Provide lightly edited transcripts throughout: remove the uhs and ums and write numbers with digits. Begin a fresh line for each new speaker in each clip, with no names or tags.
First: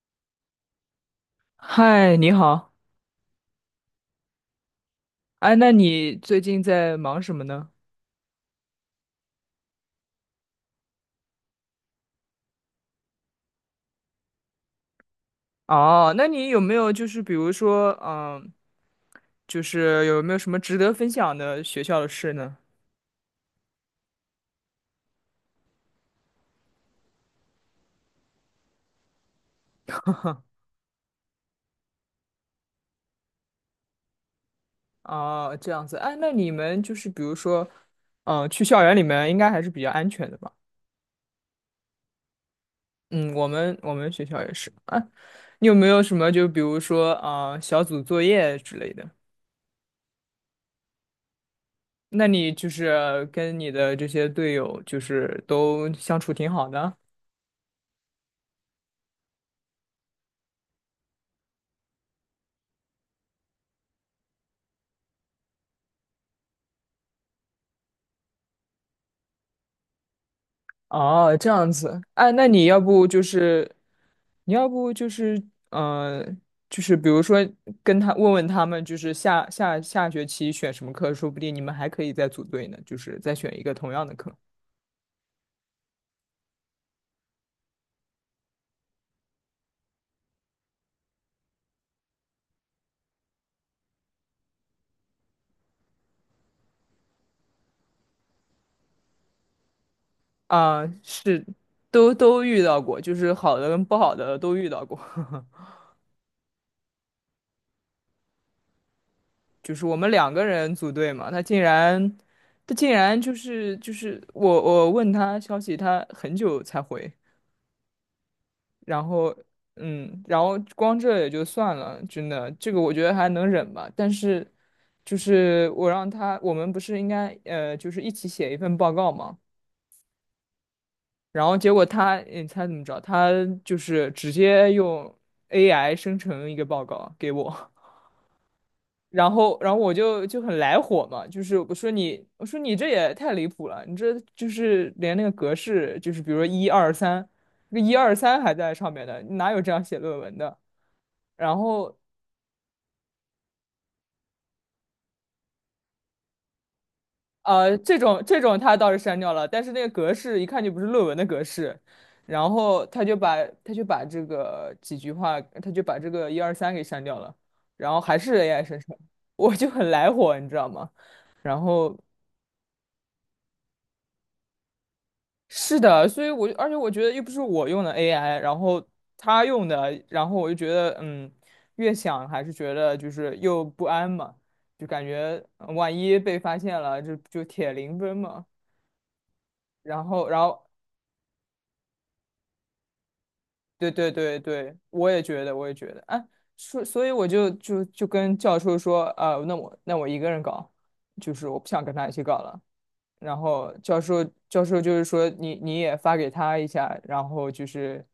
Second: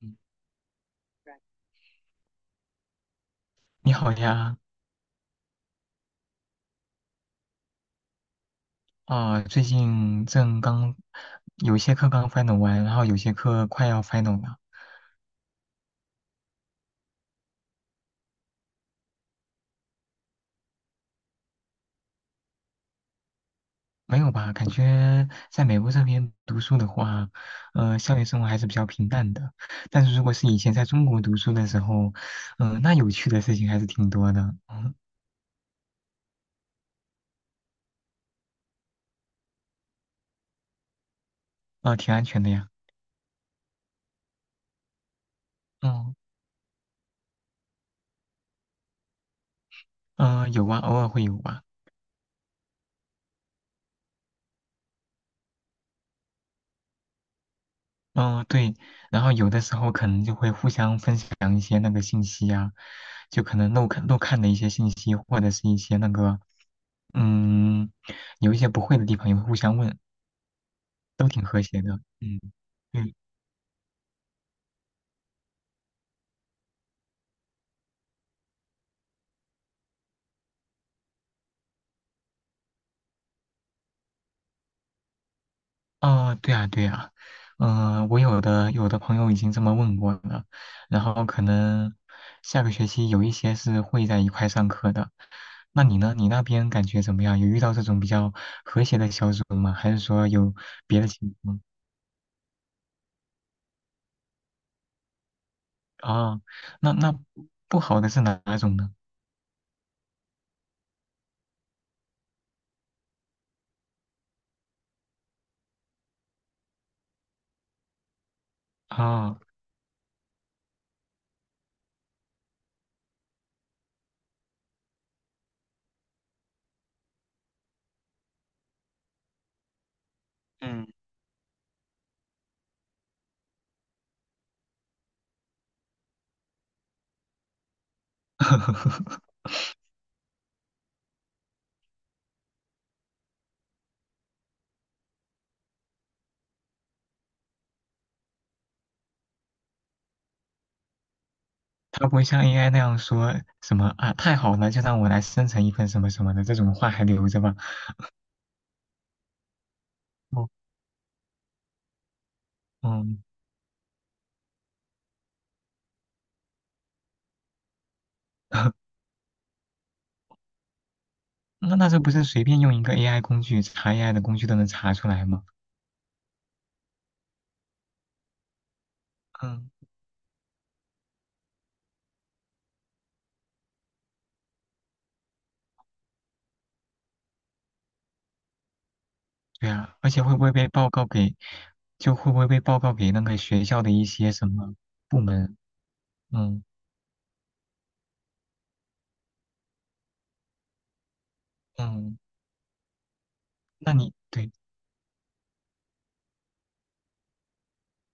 嗯。
嗨，你好。
你 Right 好呀，
哎，那你最近在忙什么呢？
啊、最近正刚有些课刚 final 完，然后有些课快要 final 了。
哦，那你有没有就是比如说，嗯，就是有没有什么值得分享的学校的事呢？
没有吧？感觉在美国这边读书的话，校园生活还是比较平淡的。但是如果是以前在中国读书的时候，那有趣的事情还是挺多的。嗯。
哦，这样子。哎，那你们就是比如说，嗯，去校园里面应该还是比较安全的吧？
啊、挺安全的呀。
嗯，我们学校也是。啊，你有没有什
嗯，
么就比如说，啊，小组作业之类的？
有啊，偶尔会有吧。
那你就是跟你的这些队友就是都相处挺好的？
嗯，对，然后有的时候可能就会互相分享一些那个信息呀、就可能漏看的一些信息，或者是一些那个，嗯，有一些不会的地方也会互相问，都
哦，
挺
这
和
样
谐的。
子，哎，
嗯，
那你要不
对。
就是，你要不就是，嗯、呃，就是比如说跟他问问他们，就是下学期选什么课，说不定你们还可以再组队呢，就是再选一个同样的课。
哦，对啊，对啊，我有的朋友已经这么问过了，然后可能下个学期有一些是会在一块上课的。那你呢？你那边感觉怎么样？有遇到这种比较和谐的小组吗？还是说有
啊、
别的情
是，
况？
都遇到过，就是好的跟不好的都遇到过。
啊，那不好的是哪种呢？
就是我们两个人组队嘛，他竟然，他竟然就是我问他消息，他很久才回。然后，
啊，
嗯，然后光这也就算了，真的，这个我觉得还能忍吧。但是，就是我让他，我们不是应该就是一起写一份报告嘛？
嗯，
然后结果他，你猜怎么着？他就是直接用 AI 生成一个报告给我，然后，然后我就很来火嘛，就是我说你，我说你这也太离谱了，你这就是连那个格式，就是比如说一二三，那一二三还在上面的，你哪有这样写论文的？然后
他不会像 AI 那样说什么啊，太好了，就让我来生成一份什么什么的这种话还留着吧。
这种他倒是删掉了，但是那个格式
哦，
一看就不是论文的格式，然后他就
嗯。
把他就把这个几句话，他就把这个一二三给删掉了，然后还是 AI 生 成，我就很来火，你知道吗？然
那
后
这不是随便用一个 AI 工具查 AI 的工具都能查出来吗？
是的，所以我就而且我觉得又不是我用的 AI,然后他用
嗯，
的，然后我就觉得嗯，越想还是觉得就是又不安嘛，就感觉万一被发现了，就铁零分嘛。
对啊，
然
而且
后，然后
会不会被报告给那个学校
对
的一
对
些
对
什么
对，我
部
也觉得，
门？
我也觉得，啊，
嗯。
所以我就跟教授说，啊，那我那我一个人搞，就是我不想跟他一
嗯。
起搞了。然后
那
教
你
授
对
教授就是说你也发给他一下，然后就是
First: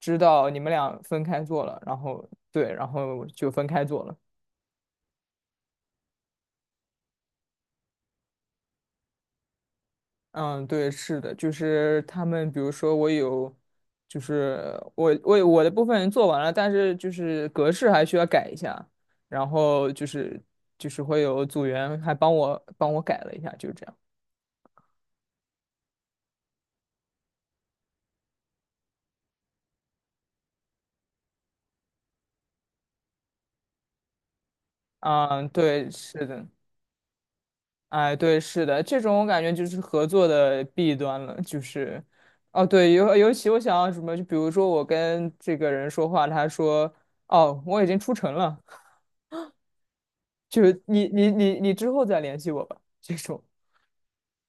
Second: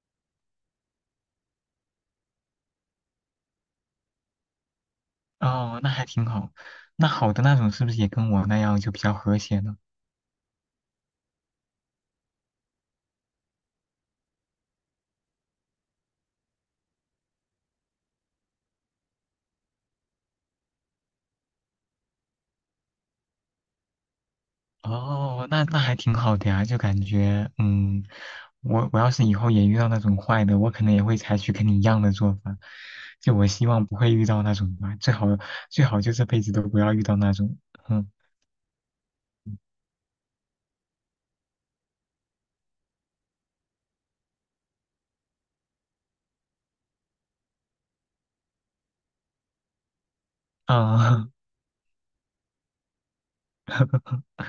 知道你们俩分开做了，然后对，然后就分开做了。
哦，那还挺好。那好的那种是不是也跟我那样就比较和谐呢？
嗯，对，是的，就是他们，比如说我有，就是我的部分做完了，但是就是格式还需要改一下，然后就是会有组员还帮我改了一下，就这样。
哦，那还挺好的呀，就感觉，我要是以后也遇到那种坏的，我可能也会采取跟你一样的做法，就我希望不会遇到那种吧，最好
嗯，
最
对，
好就
是
这辈
的，
子都不要遇到那种。嗯。
哎，对，是的，这种我感觉就是合作的弊端了，就是，哦，对，尤其我想要什么，就比如说我跟这个人说话，他说，哦，我已经出城了，就是你
啊。
你你你之后再联系我吧，这种。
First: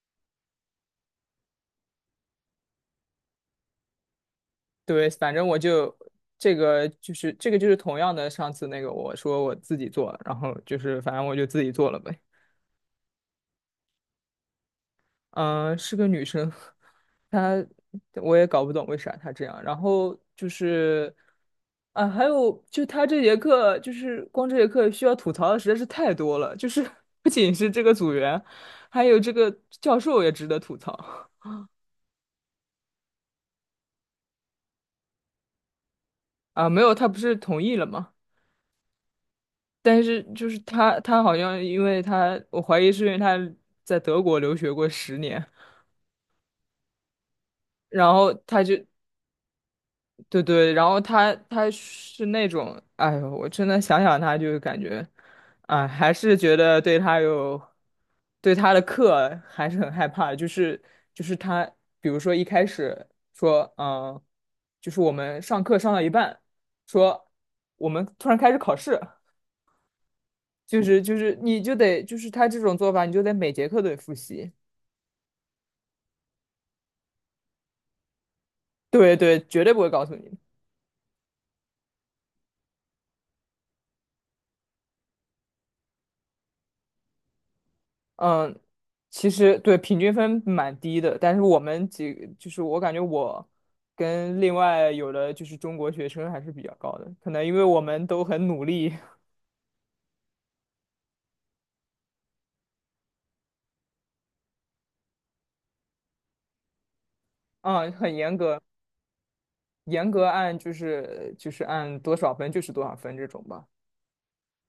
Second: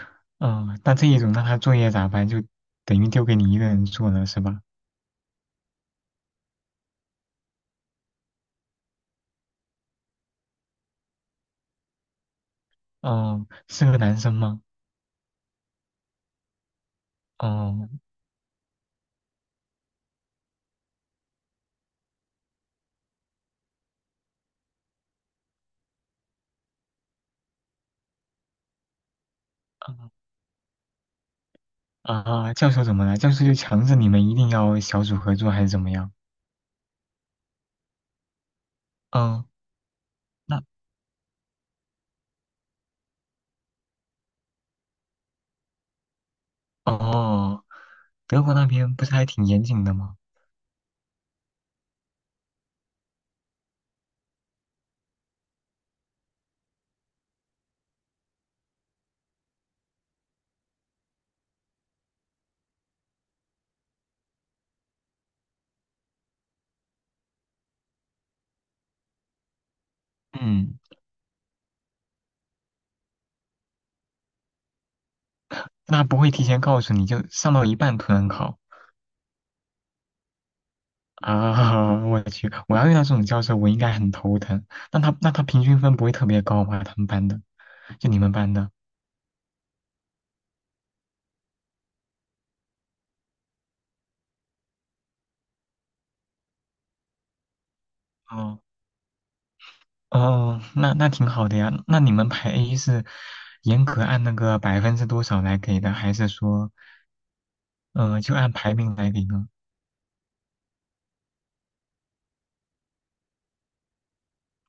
嗯，那这一种那他作业咋办？就等于丢给你一个人做了是吧？
对，反正我就这个就是同样的上次那个我说我自己做，然后就是反正我就自己做了呗。
哦，是个男生吗？
嗯、是个女生，她
哦。
我也搞不懂为啥她这样。然后就是啊，还有就她这节课就是光这节课需要吐槽的实在是太多了，就是 不仅是这个组员，还有这个教
啊
授也值得吐槽
啊，教授怎么了？教授就强制你们一定要小组合作还是怎么样？
啊。没有，他不是同意了吗？
嗯。
但是就是
那
他，他好像因为他，我怀疑是因为他在德国留学过十年，
哦。
然后
德国
他
那
就
边不是还挺严谨的吗？
对对，然后他他是那种，哎呦，我真的想想他就感觉，哎，还是觉得对他有，对他的课还是很害怕，就是就是他，比如说一开始说，嗯，就是我们上课上到一半，说我们突然开始考试。
嗯，
就是你就得就是他这种做法，你就得每节课都得复习。
那不会提前告诉你就上到一半突然考
对对，绝对不会告诉你的。
啊！我去，我要遇到这种教授，我应该很头疼。那他平均分不会特别高吧？他们班的，就你们班
嗯，
的。
其实对平均分蛮低的，但是我们几个就是我感觉我跟另外有的就是中国学生还是比较高的，可能因为我们都很
哦
努力，
哦，那挺好的呀。那你们排 A 是严格按那个百分之多少来给的，还是说
嗯，很
就
严
按
格，
排名来给呢？
严格按就是按多少分就是多少分这种吧。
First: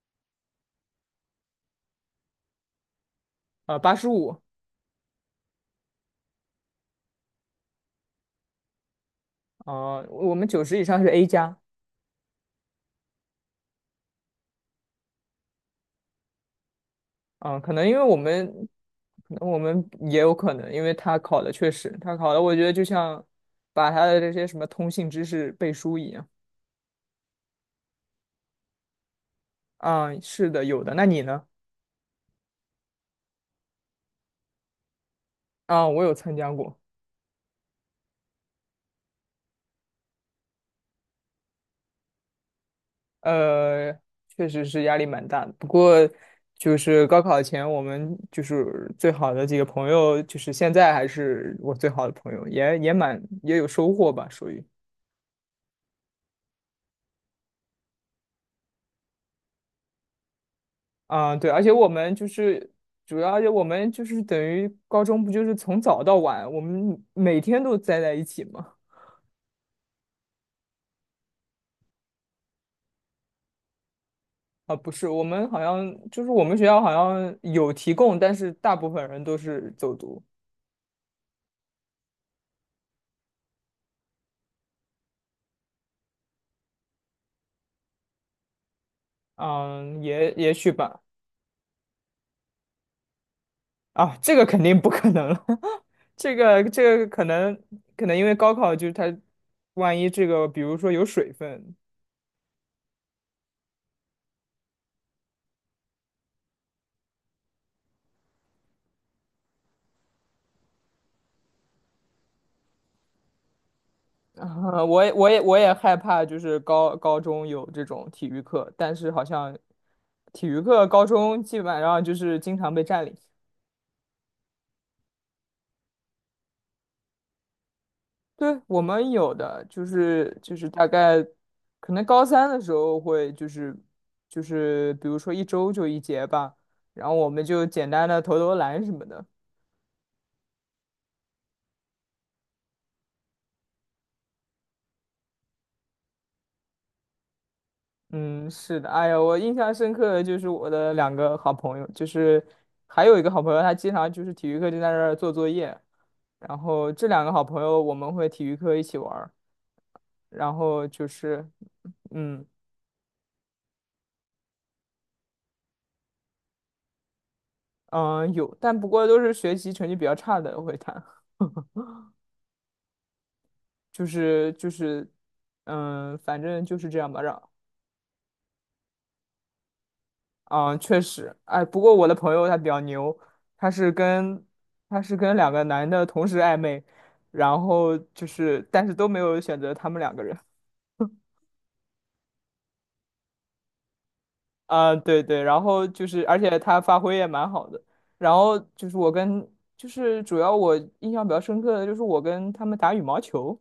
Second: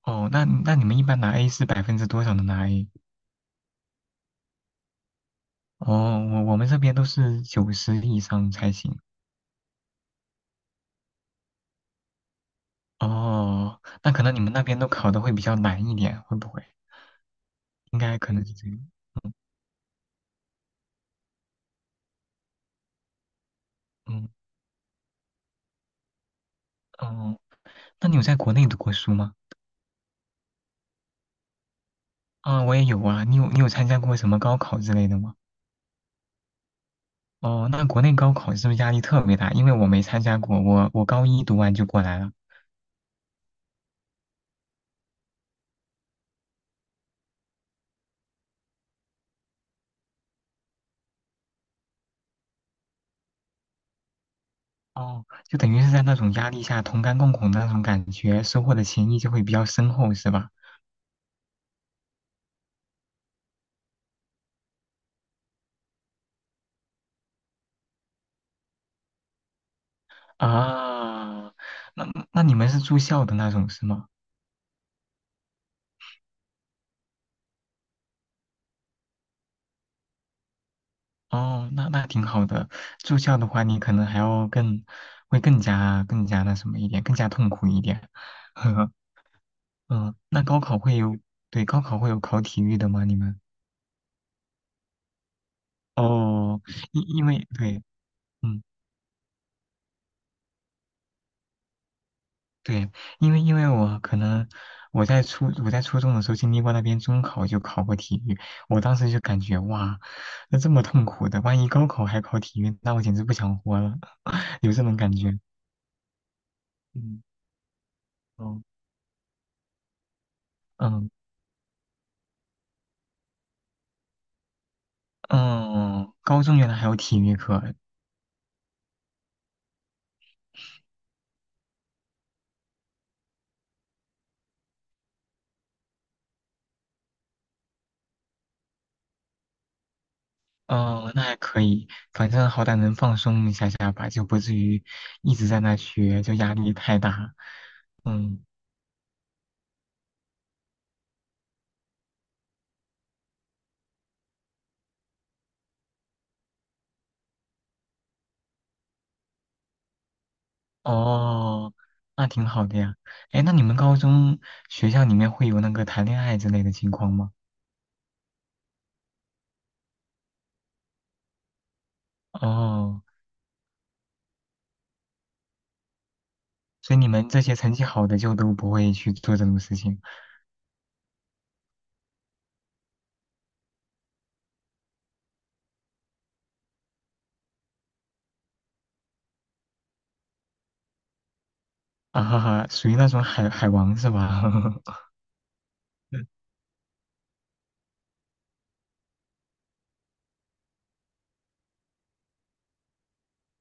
哦，那你们一般拿 A 是百分之多少能拿 A？
呃，八十五，
哦，我们这边都是九十以上才行。
呃，我们九十以上是 A 加。
哦，那可能你们那边都考的会比较难一点，会不会？
嗯，可能因
应
为我
该可能
们，
是这样。嗯
可能我们也有可能，因为他考的，我觉得就像把他的
嗯。
这些什么通信知识背书一样。
哦，那你有在国内读过书吗？
啊、是的，有的。那你呢？
啊，我也有啊。你有参加过什么高考之类的吗？
啊、我有参加过，
哦，那国内高考是不是压力特别大？因为我没参加过，我高一读完就过来了。
呃，确实是压力蛮大的。不过就是高考前，我们就是最好的几个朋友，就是现在还是我最好的朋友，也也蛮也有收获吧，属于。
哦，就等于是在那种压力下同甘共苦的那种感觉，收获的情谊就会比较深厚，是吧？
啊，对，而且我们就是等于高中不就是从早到晚，我们每天都待在一起吗？
啊，那你们是住校的那种是吗？
啊，不是，我们好像就是我们学校好像有提供，但是大部分人都是走读。
哦，那挺好的。住校的话，你可能还要更，会更加那什么一点，更加痛苦一点。呵呵。
嗯，
嗯，
也
那
也
高
许
考会
吧。
有，对，高考会有考体育的吗？你们？
啊，这个肯定不可能了，这
哦，
个这
因
个可
因为
能
对，
可能因为高
嗯，
考就是它，万一这个比如说有水分，
对，因为我可能我在初中的时候经历过那边中考就考过体育，我当时就感觉哇，那这么痛苦的，万一高考还考体育，那我简直不想活了。有这
啊，
种
我也
感
我
觉。
也我也害怕，就是高高
嗯。
中有这种体育
哦。
课，但是好像体育课高
嗯，
中基本上就是经常被占领。
嗯，高中原来还有体育课。
对，我们有的就是就是大概可能高三的时候会就是就是比如说一周就一节吧，然后我们就简单的投投篮什么的。
哦，那还可以，反正好歹能放松一下下吧，就不至于一直在那学，就压力太大。嗯。
嗯，是的，哎呀，我印象深刻的就是我的两个好朋友，就是还有一个好朋友，他经常就是体育课就在那儿做作业，然后这两个好朋友我们会体育课一起玩儿，然后就是，
哦，那
嗯
挺好的呀。哎，那你们高中学校里面会有那个谈恋爱之类的情况吗？
嗯、呃有，但不过都是学习成绩比较差的会谈，
哦，
就是就是，嗯、反正就是
所
这
以你
样吧，
们
让
这些成绩好的就都不会去做这种事情。
嗯，确实，哎，不过我的朋友他比较牛，他是跟他是跟两个男的同时暧昧，然后就是，但是都没有选择他们两个人。
啊哈哈，属于那种海王是吧？
啊、对对，然后就是，
嗯。
而且他发挥也蛮好的。然后就是我跟，就是主要我印象比较深刻的就是我跟他们打羽毛球，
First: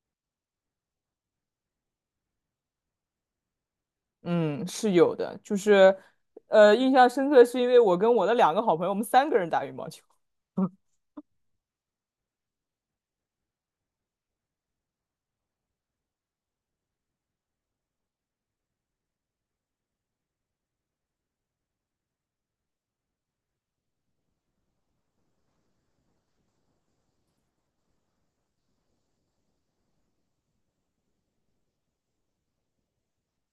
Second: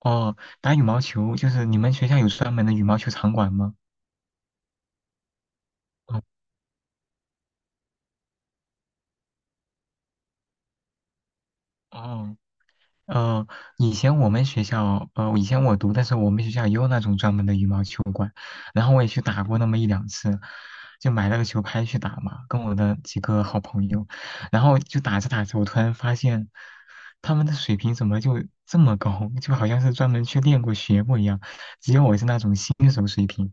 哦，打羽毛球就是你们学校有专门的羽毛球场馆吗？
嗯，是有的，就是，
哦
呃，印象深刻是因为我跟我的两个好朋友，我们三个人打羽毛球。
哦。呃，以前我们学校，以前我读的时候，我们学校也有那种专门的羽毛球馆，然后我也去打过那么一两次，就买了个球拍去打嘛，跟我的几个好朋友，然后就打着打着，我突然发现他们的水平怎么就这么高，就好像是专门去练过、学过一样，因为我是那种新手水平，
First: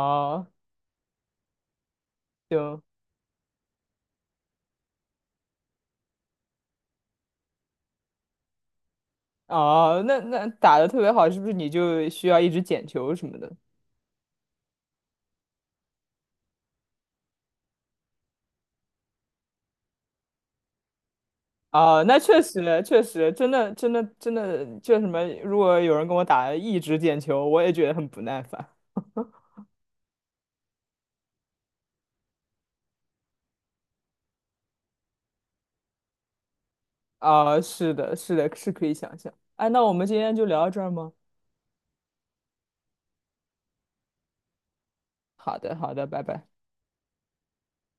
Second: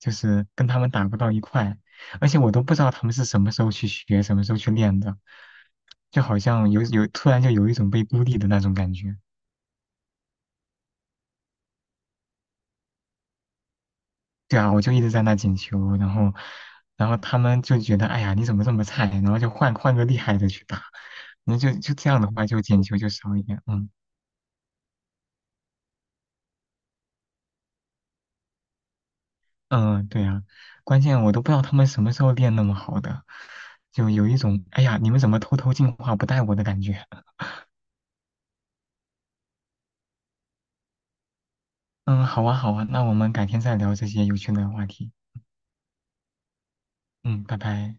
就是跟他们打不到一块，而且我都不知
行。
道他们是什么时候去学、什么时候去练的，就好像有突然就有一种被孤立的那种感觉。
哦，那那打的特别好，是不是你就需要一直捡球什么的？
对啊，我就一直在那捡球，然后，他们就觉得，哎呀，你怎么这么菜？然后就换个厉害的去打，那就
哦，
这
那
样的
确
话，就
实
捡球
确
就
实，
少一
真
点。
的
嗯。
真的真的，就什么，如果有人跟我打一直捡球，我也觉得很不耐烦。
嗯，对啊，关键我都不知道他们什么时候练那么好的，就有一种，哎呀，你们怎么偷偷进化不带我的感觉。
啊、是的，是的，是可以想象。哎，那我们今天就聊到这儿吗？
嗯，好啊好啊，那我们改天再聊这些有趣的话题。
好的，好的，拜拜。
嗯，拜拜。